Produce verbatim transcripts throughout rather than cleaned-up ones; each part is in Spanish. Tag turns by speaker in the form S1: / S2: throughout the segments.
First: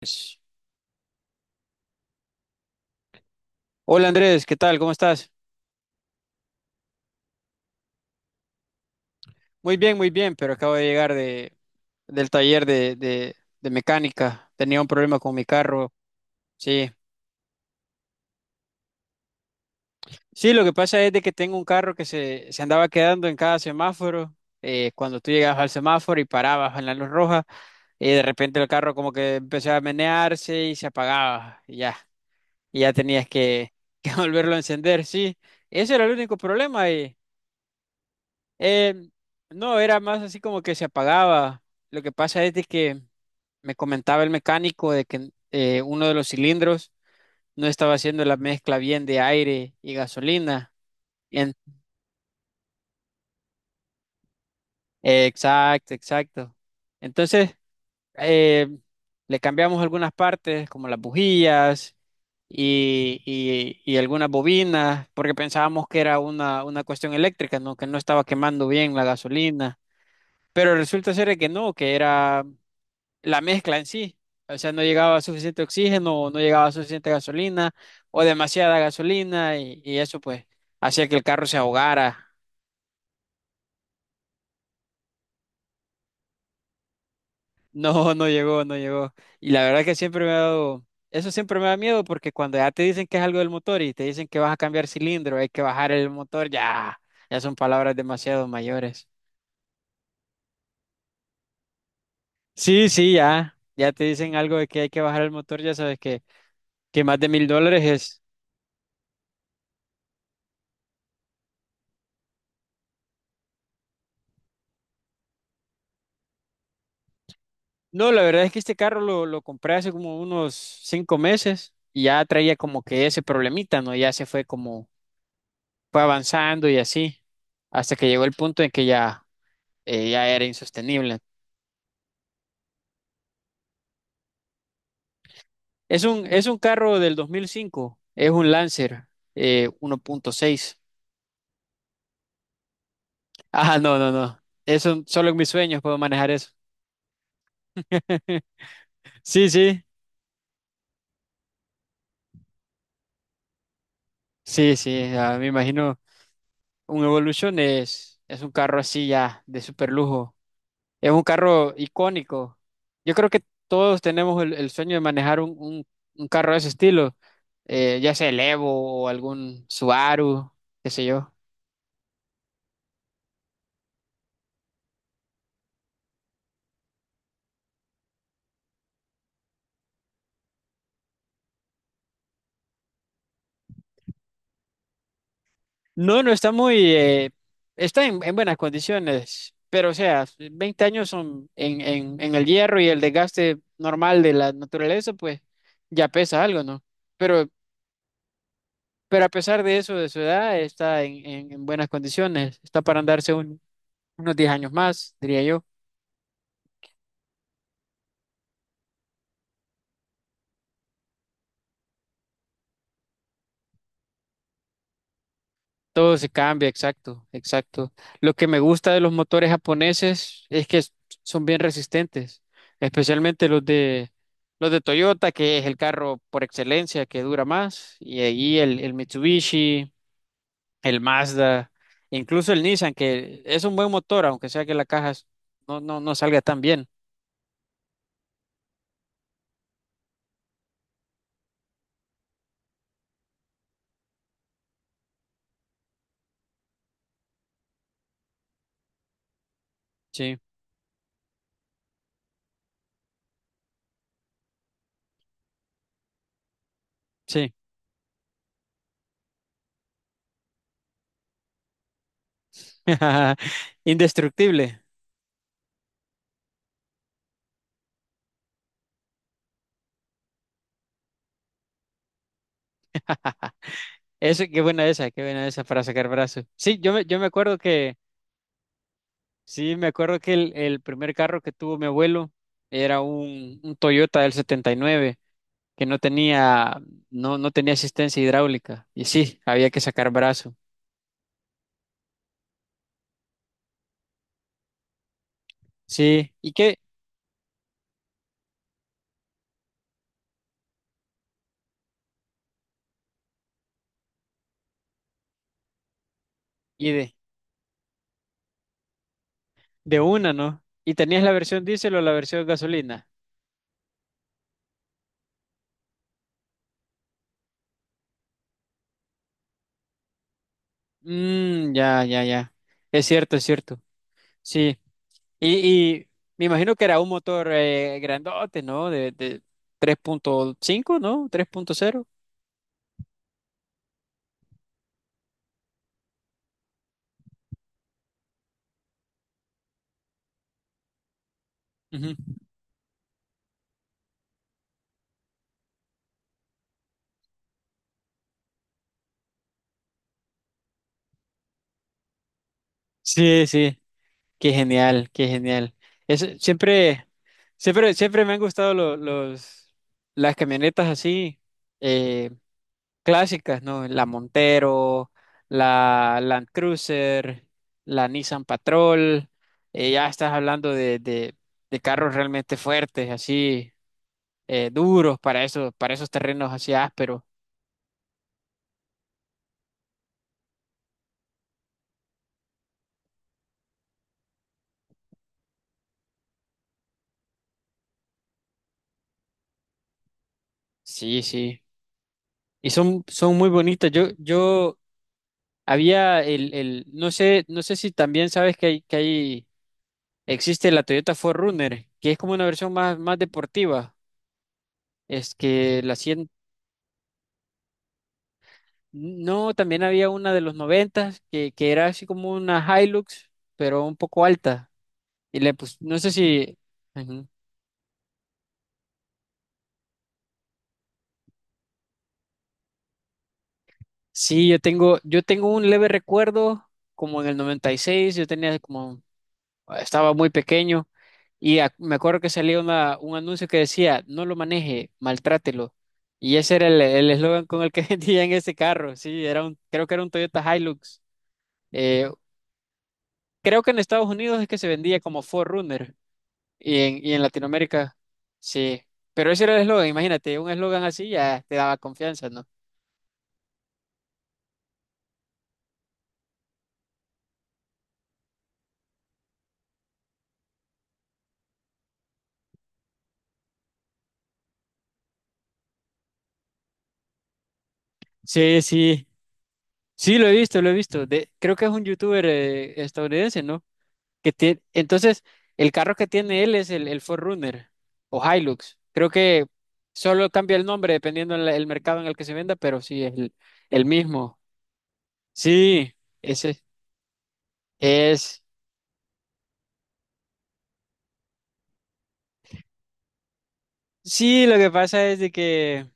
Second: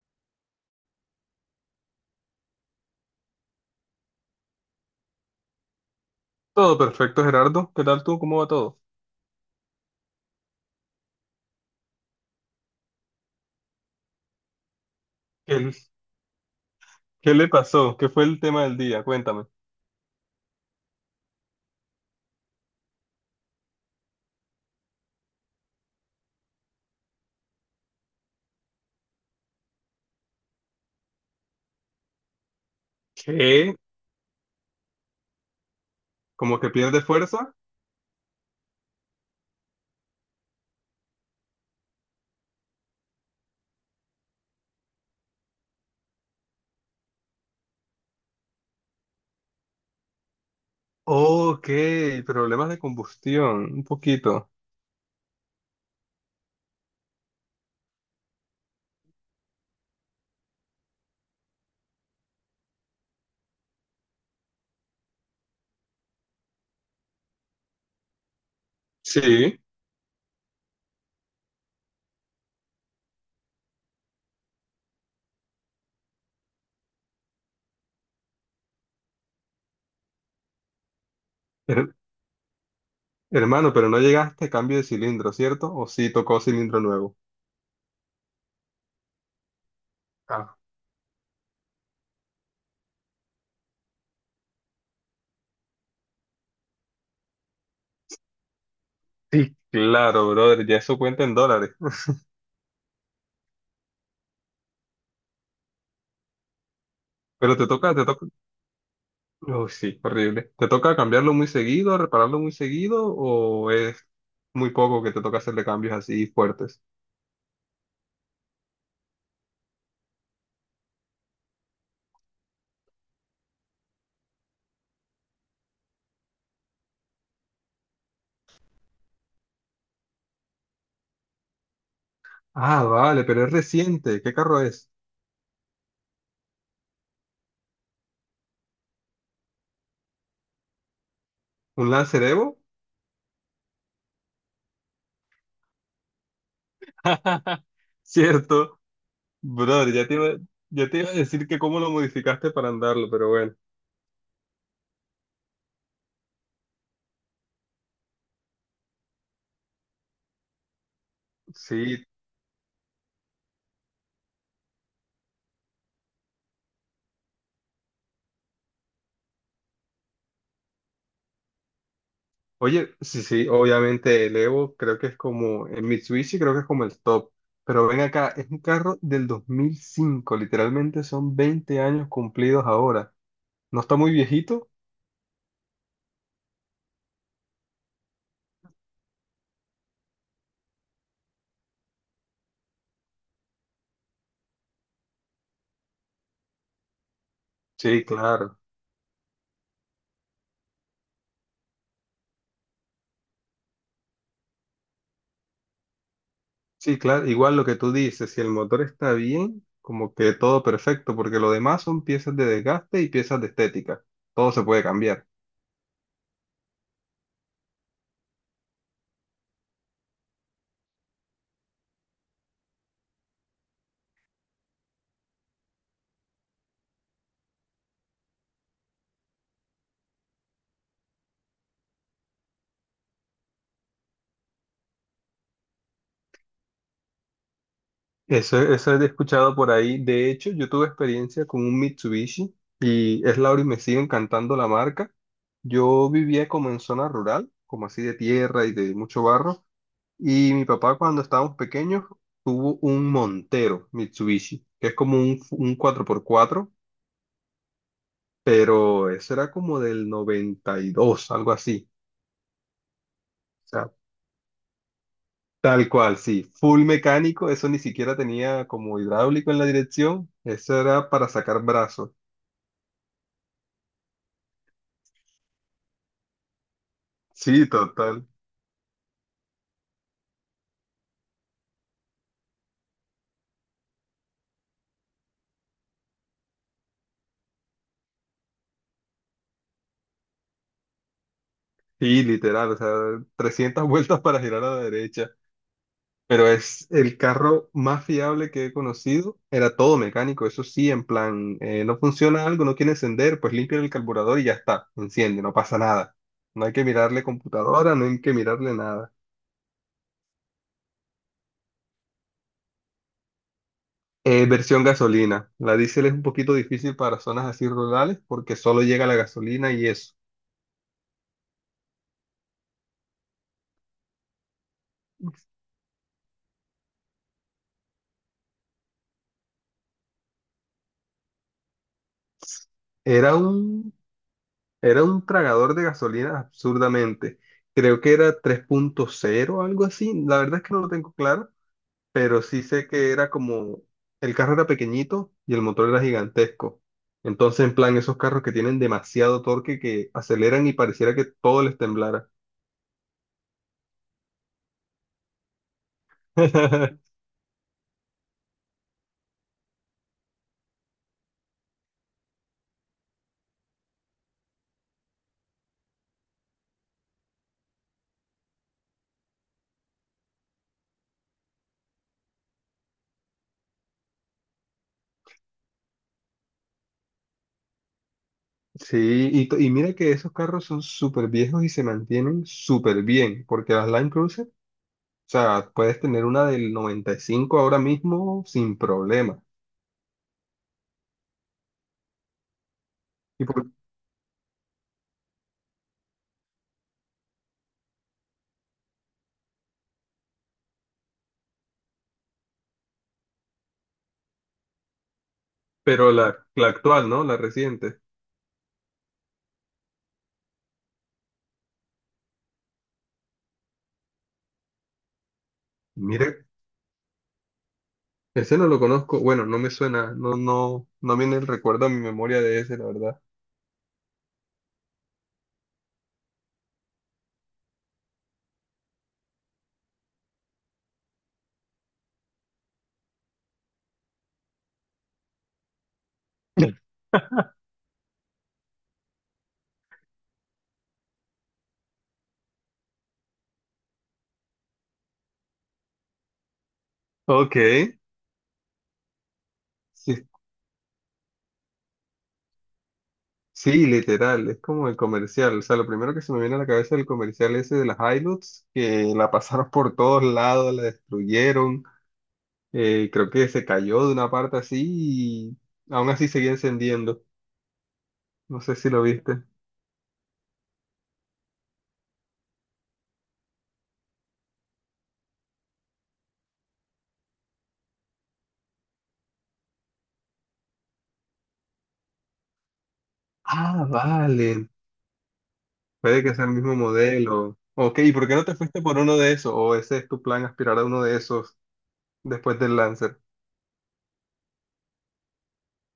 S1: Pues, Hola Andrés, ¿qué tal? ¿Cómo estás?
S2: Todo perfecto, Gerardo. ¿Qué tal tú? ¿Cómo va todo?
S1: Muy bien, muy bien, pero acabo de llegar de, del taller de, de- de mecánica. Tenía un problema con mi
S2: ¿Qué,
S1: carro. Sí,
S2: qué le pasó? ¿Qué fue el tema del día? Cuéntame.
S1: sí, lo que pasa es de que tengo un carro que se, se andaba quedando en cada semáforo. Eh, cuando tú llegabas al semáforo y parabas en la luz roja, y de repente el carro como que empezaba a menearse y se apagaba. Y ya, y ya tenías que,
S2: ¿Qué?
S1: que volverlo a encender. Sí, ese era el único
S2: ¿Cómo que
S1: problema.
S2: pierde fuerza?
S1: Eh, no, era más así como que se apagaba. Lo que pasa es de que me comentaba el mecánico de que eh, uno de los cilindros no estaba haciendo la mezcla bien de aire y gasolina. En-
S2: Ok, problemas de combustión, un poquito.
S1: exacto, exacto. Entonces, eh, le cambiamos algunas partes, como las bujías y, y- y algunas bobinas, porque pensábamos que era una, una cuestión eléctrica, ¿no? Que no estaba quemando bien la
S2: Sí.
S1: gasolina. Pero resulta ser de que no, que era la mezcla en sí. O sea, no llegaba suficiente oxígeno, o no llegaba suficiente gasolina, o demasiada gasolina, y, y eso pues hacía que el carro se
S2: Her-
S1: ahogara.
S2: hermano, pero no llegaste a cambio de cilindro, ¿cierto? ¿O sí tocó cilindro nuevo?
S1: No, no llegó, no llegó. Y la verdad que siempre me ha
S2: Ah,
S1: dado, eso siempre me da miedo porque cuando ya te dicen que es algo del motor y te dicen que vas a cambiar cilindro, hay que bajar el motor, ya, ya son palabras demasiado mayores.
S2: sí. Claro, brother, ya eso cuenta en dólares.
S1: Sí, sí, ya, ya te dicen algo de que hay que bajar el motor, ya sabes que, que más de mil
S2: Pero te
S1: dólares
S2: toca, te
S1: es.
S2: toca. Uy, sí, horrible. ¿Te toca cambiarlo muy seguido, repararlo muy seguido, o es muy poco que te toca hacerle cambios así fuertes?
S1: No, la verdad es que este carro lo, lo compré hace como unos cinco meses y ya traía como que ese problemita, ¿no? Ya se fue como, fue avanzando y así, hasta que llegó el punto en que ya, eh, ya era insostenible.
S2: Ah, vale, pero es reciente. ¿Qué carro es?
S1: Es un, es un carro del dos mil cinco, es un Lancer eh, uno punto seis.
S2: ¿Un Lancer Evo?
S1: Ah, no, no, no. Eso solo en mis sueños puedo manejar eso.
S2: Cierto,
S1: Sí, sí,
S2: brother, ya te iba, ya te iba a decir que cómo lo modificaste para andarlo, pero bueno,
S1: sí, sí. Ah, me imagino un Evolution es, es un carro así ya de super lujo. Es un carro
S2: sí.
S1: icónico. Yo creo que todos tenemos el, el sueño de manejar un, un- un carro de ese estilo, eh, ya sea el Evo o algún Subaru, qué sé yo.
S2: Oye, sí, sí, obviamente el Evo creo que es como el Mitsubishi, creo que es como el top, pero ven acá, es un carro del dos mil cinco. Literalmente son veinte años cumplidos ahora. ¿No está muy viejito?
S1: No, no está muy, eh, está en, en buenas condiciones, pero o sea, veinte años son en, en, en el hierro y el desgaste normal de la naturaleza, pues ya pesa algo, ¿no? Pero,
S2: Sí, claro.
S1: pero a pesar de eso, de su edad, está en, en- en buenas condiciones, está para andarse un- unos diez años más, diría yo.
S2: Sí, claro, igual lo que tú dices, si el motor está bien, como que todo perfecto, porque lo demás son piezas de desgaste y piezas de estética. Todo se puede cambiar.
S1: Todo se cambia, exacto, exacto. Lo que me gusta de los motores japoneses es que s- son bien resistentes, especialmente los de los de Toyota, que es el carro por excelencia que dura más, y ahí el, el Mitsubishi, el Mazda, incluso el Nissan, que es un buen motor, aunque sea que la caja s- no, no, no salga tan bien.
S2: Eso, eso he escuchado por ahí. De hecho, yo tuve experiencia con un Mitsubishi y es la hora y me sigue encantando la marca. Yo vivía como en zona rural, como así de tierra y de mucho barro,
S1: Sí,
S2: y mi papá cuando estábamos pequeños tuvo un Montero Mitsubishi, que es como un, un cuatro por cuatro
S1: sí.
S2: pero eso era como del noventa y dos, algo así. O sea,
S1: Indestructible.
S2: tal cual, sí. Full mecánico, eso ni siquiera tenía como hidráulico en la dirección, eso era para sacar brazos.
S1: Eso, qué buena esa, qué buena esa para sacar brazos. Sí, yo me, yo me acuerdo
S2: Sí,
S1: que
S2: total.
S1: sí, me acuerdo que el, el primer carro que tuvo mi abuelo era un, un Toyota del setenta y nueve que no tenía, no, no tenía asistencia hidráulica. Y sí, había que sacar brazo.
S2: Sí, literal, o sea, trescientas vueltas para girar a la derecha.
S1: Sí,
S2: Pero
S1: ¿y qué?
S2: es el carro más fiable que he conocido. Era todo mecánico, eso sí, en plan, eh, no funciona algo, no quiere encender, pues limpia el carburador y ya está, enciende, no pasa nada. No hay que
S1: Y de,
S2: mirarle computadora, no hay que mirarle nada.
S1: de una, ¿no? ¿Y tenías la versión diésel o la versión gasolina?
S2: Eh, versión gasolina. La diésel es un poquito difícil para zonas así rurales porque solo llega la gasolina y eso.
S1: Mmm, ya, ya, ya. Es cierto, es cierto. Sí. Y, y me imagino que era un motor eh, grandote, ¿no? De, de tres punto cinco, ¿no? tres punto cero.
S2: Era un, era un tragador de gasolina absurdamente. Creo que era tres punto cero algo así. La verdad es que no lo tengo claro,
S1: Ujú.
S2: pero sí sé que era como el carro era pequeñito y el motor era gigantesco. Entonces, en plan, esos carros que tienen demasiado torque que aceleran y pareciera que todo les temblara.
S1: Sí, sí. Qué genial, qué genial. Eso, siempre, siempre, siempre me han gustado lo- los, las camionetas así, eh, clásicas, ¿no? La Montero, la Land Cruiser, la Nissan Patrol. Eh, ya estás hablando de, de- de carros realmente fuertes, así, eh, duros para esos, para esos terrenos así ásperos.
S2: Sí, y, to- y mira que esos carros son súper viejos y se mantienen súper bien, porque las Line Cruiser, o sea, puedes tener una del noventa y cinco ahora mismo sin problema.
S1: Sí, sí. Y son, son
S2: Y
S1: muy
S2: por-
S1: bonitas. Yo, yo había el, el, no sé, no sé si también sabes que hay, que hay existe la Toyota Forerunner, que es como una versión más, más deportiva. Es que la
S2: pero
S1: cien
S2: la, la actual, ¿no? La reciente.
S1: no, también había una de los noventa que, que era así como una Hilux, pero un poco alta. Y le pues, no sé
S2: Mira,
S1: si, ujú.
S2: ese no lo conozco, bueno, no me suena, no, no, no viene el recuerdo a mi memoria de ese, la verdad.
S1: Sí, yo tengo, yo tengo un leve recuerdo, como en el noventa y seis yo tenía como estaba muy pequeño y ac- me acuerdo que salía una, un anuncio que decía, no lo maneje, maltrátelo. Y ese era el el eslogan con el que vendían ese carro, sí, era un, creo que era un Toyota Hilux. Eh, Creo que en Estados Unidos es que se vendía como four runner y en, y en
S2: Ok,
S1: Latinoamérica, sí. Pero ese era el eslogan,
S2: sí,
S1: imagínate, un eslogan así ya te daba confianza, ¿no?
S2: sí, literal, es como el comercial, o sea, lo primero que se me viene a la cabeza es el comercial ese de las Hilux, que la pasaron por todos lados, la destruyeron. Eh, creo que se cayó de una parte así y aún así seguía encendiendo.
S1: Sí,
S2: No sé si lo
S1: sí,
S2: viste.
S1: sí, lo he visto, lo he visto. De, creo que es un youtuber eh, estadounidense, ¿no? Que tiene, entonces, el carro que tiene él es el, el four runner o Hilux. Creo que solo cambia el nombre dependiendo el, el mercado en el que se venda, pero sí es el,
S2: Ah,
S1: el mismo.
S2: vale.
S1: Sí,
S2: Puede que sea el
S1: ese
S2: mismo modelo. Ok, ¿y por qué
S1: es.
S2: no te fuiste por uno de esos? ¿O ese es tu plan, aspirar a uno de esos después del Lancer?
S1: Sí, lo que pasa es de que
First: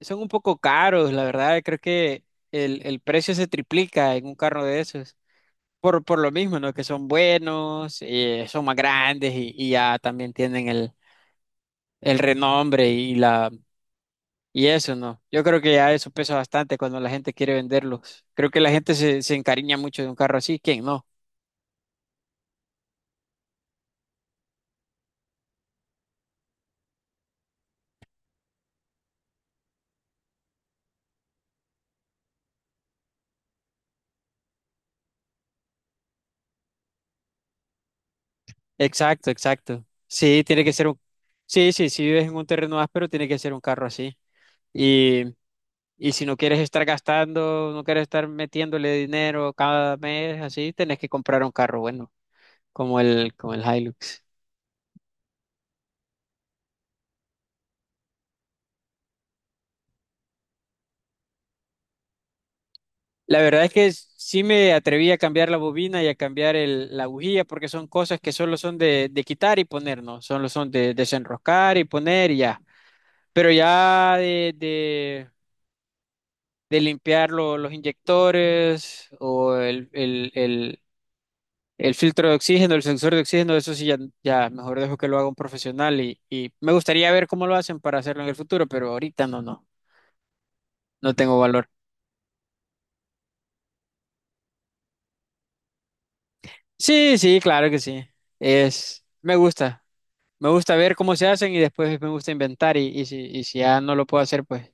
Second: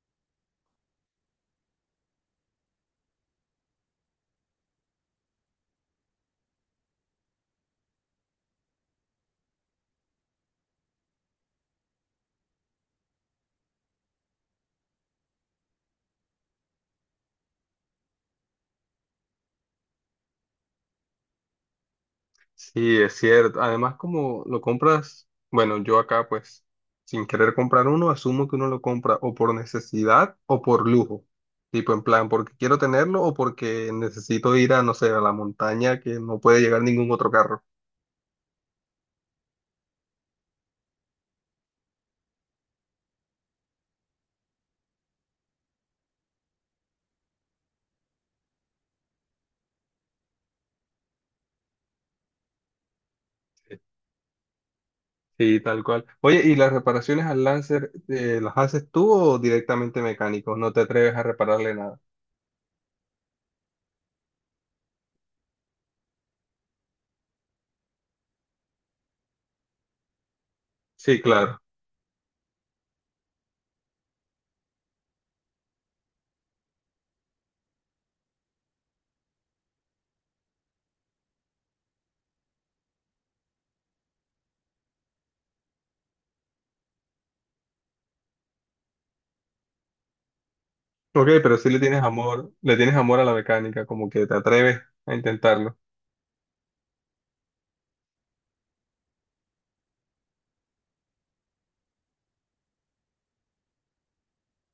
S1: son un poco caros, la verdad. Creo que el, el precio se triplica en un carro de esos. Por, por lo mismo, ¿no? Que son buenos, eh, son más grandes y, y ya también tienen el, el renombre y la, y eso no, yo creo que ya eso pesa bastante cuando la gente quiere venderlos. Creo que la gente se, se encariña mucho de un carro así, ¿quién no?
S2: Sí, es cierto. Además, como lo compras, bueno, yo acá pues sin querer comprar uno, asumo que uno lo compra o por necesidad o por lujo. Tipo en plan, porque quiero tenerlo o porque necesito ir a, no sé, a la montaña que no puede llegar ningún otro carro.
S1: Exacto, exacto. Sí, tiene que ser un... Sí, sí, si vives en un terreno áspero, tiene que ser un carro así. Y, y si no quieres estar gastando, no quieres estar metiéndole dinero cada mes, así, tenés que comprar un carro bueno, como el, como el Hilux.
S2: Sí, tal cual. Oye, ¿y las reparaciones al Lancer, eh, las haces tú o directamente mecánicos? No te atreves a repararle nada.
S1: La verdad es que s- sí me atreví a cambiar la bobina y a cambiar el- la bujía porque son cosas que solo son de, de quitar y poner, ¿no? Solo son de
S2: Sí, claro.
S1: desenroscar y poner y ya. Pero ya de, de, de limpiar lo- los inyectores o el, el, el, el filtro de oxígeno, el sensor de oxígeno, eso sí ya, ya mejor dejo que lo haga un profesional y, y me gustaría ver cómo lo hacen para hacerlo en el futuro, pero ahorita no, no, no
S2: Ok,
S1: tengo
S2: pero
S1: valor.
S2: sí le tienes amor, le tienes amor a la mecánica, como que te atreves a intentarlo.
S1: Sí, sí, claro que sí. Es, me gusta. Me gusta ver cómo se hacen y después me gusta inventar y, y si, y si ya no lo puedo hacer, pues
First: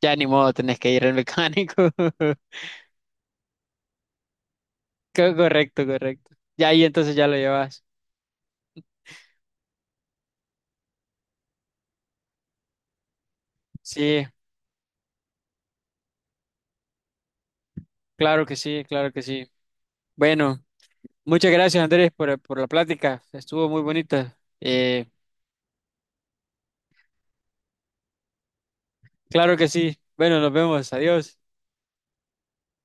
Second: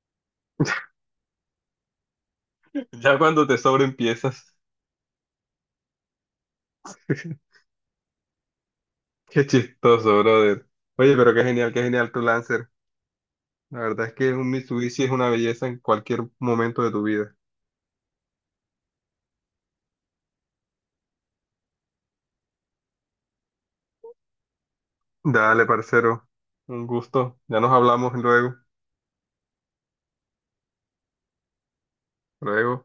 S1: ya ni modo, tenés que ir al mecánico.
S2: Ya cuando te sobren piezas.
S1: Co- Correcto, correcto. Ya ahí entonces ya lo llevas.
S2: Qué chistoso, brother. Oye, pero qué genial, qué genial tu Lancer. La verdad es
S1: Sí,
S2: que un Mitsubishi es una belleza en cualquier momento de tu vida.
S1: claro que sí, claro que sí. Bueno, muchas gracias Andrés por, por la plática. Estuvo muy bonita. Eh,
S2: Dale, parcero. Un gusto. Ya nos hablamos luego.
S1: claro que sí. Bueno, nos vemos. Adiós.
S2: Luego.